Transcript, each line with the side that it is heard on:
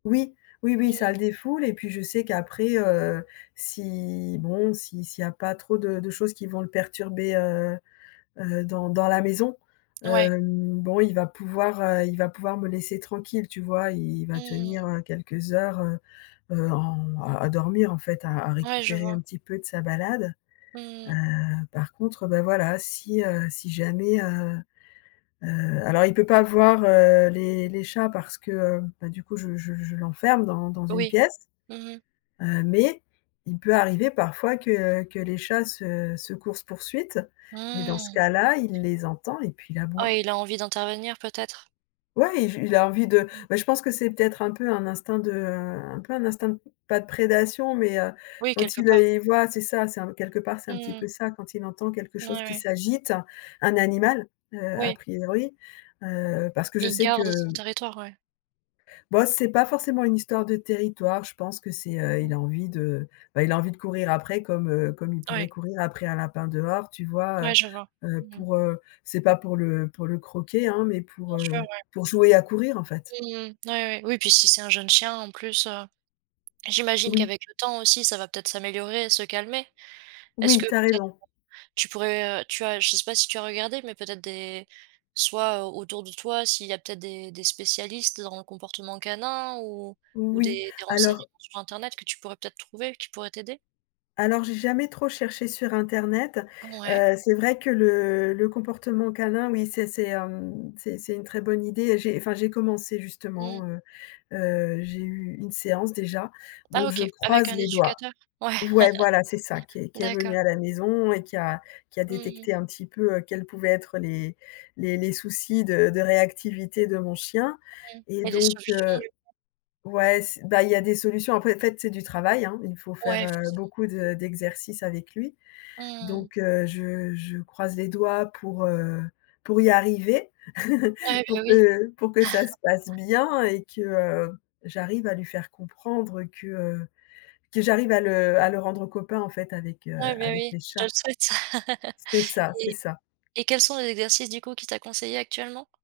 left: Oui, oui
right: Mmh
left: oui,
right: mh.
left: ça le défoule et puis je sais qu'après, heu, si, bon, si s'il y a pas trop de de choses qui vont le perturber heu, heu, dans dans la maison
right: Ouais.
left: hem, bon, il va pouvoir heu, il va pouvoir me laisser tranquille tu vois? Il il va
right: Mmh.
left: tenir heu quelques heures, heu, heu, en à à dormir en fait, à à
right: Ouais, je
left: récupérer un
right: vois.
left: petit peu de sa balade. Heu,
right: Mmh.
left: par contre, ben, voilà, si, heu, si jamais, heu, heu alors il peut pas voir heu, les les chats parce que heu, ben du coup je je je l'enferme dans dans une
right: Oui.
left: pièce
right: Mmh mh.
left: heu, mais il peut arriver parfois que que les chats se, heu, coursent poursuite et dans ce
right: Mmh.
left: cas-là, il les entend et puis il
right: Ah
left: aboie.
right: oui, il a envie d'intervenir peut-être?
left: Ouais, il v il a envie de
right: [unintelligible]
left: beh, je pense que c'est peut-être un peu un instinct de un peu un instinct, pas de prédation mais, heu,
right: Oui,
left: quand
right: quelque
left: il, heu,
right: part.
left: les voit c'est ça, c'est un quelque part c'est un petit
right: Mmh.
left: peu ça, quand il entend quelque
right: N
left: chose
right: ouais,
left: qui
right: ouais.
left: s'agite, un animal, heu, a
right: Oui.
left: priori, heu, parce que je
right: Il
left: sais que,
right: garde son
left: heu
right: territoire, ouais.
left: B oh, c'est pas forcément une histoire de territoire, je pense que c'est heu, il
right: Mmh.
left: a envie de, bah, il a envie de courir après comme heu, comme il pourrait
right: Ouais.
left: courir après un lapin dehors, tu vois?
right: Ouais, je vois.
left: Heu heu
right: Mmh mh.
left: pour heu, c'est pas pour le pour le croquer hein, mais pour,
right: Bien sûr,
left: heu,
right: ouais.
left: pour jouer à courir en fait.
right: Mmh, ouais, ouais, oui puis si c'est un jeune chien en plus heu, j'imagine
left: Oui.
right: qu'avec le temps aussi, ça va peut-être s'améliorer et se calmer. Est-ce
left: Oui,
right: que
left: tu as
right: peut-être
left: raison.
right: [unintelligible] tu pourrais heu, tu as je sais pas si tu as regardé, mais peut-être des soit au autour de toi s'il y a peut-être des des spécialistes dans le comportement canin? Ou ou
left: Oui,
right: des des
left: alors
right: renseignements sur Internet que tu pourrais peut-être trouver, qui pourraient t'aider?
left: alors, j'ai jamais trop cherché sur Internet.
right: Ouais.
left: Heu, c'est vrai que le le comportement canin, oui, c'est c'est, hem, c'est c'est une très bonne idée et j'ai, enfin, j'ai commencé
right: Mmh.
left: justement, heu, heu, j'ai eu une séance déjà
right: Ah
left: donc je
right: OK. Avec
left: croise
right: un
left: les doigts.
right: éducateur? Ouais,
left: Ouais, voilà c'est ça qui est qui est
right: d'accord.
left: venu à la maison et qui a qui a
right: Mmh mh.
left: détecté un petit peu, heu, quels pouvaient être les les les soucis de de réactivité de mon chien.
right: Mmh,
left: Et
right: il y a des
left: donc,
right: solutions
left: heu
right: du coup?
left: ouais, c'est bah il y a des solutions, après en fait c'est du travail hein? Il faut faire,
right: Ouais,
left: heu,
right: forcément,
left: beaucoup
right: mmh.
left: de d'exercices avec lui.
right: Mmh.
left: Donc, heu, je je croise les doigts pour, heu, pour y arriver
right: Ouais, bah
left: pour
right: oui.
left: que pour que ça se passe bien et que, heu, j'arrive à lui faire comprendre que, heu, que j'arrive à le à le rendre copain en fait avec, heu,
right: Ouais, bah
left: avec
right: oui,
left: les
right: je te le
left: chats.
right: souhaite.
left: C'est ça, c'est
right: Et
left: ça.
right: et quels sont les exercices du coup qu'il t'a conseillé actuellement?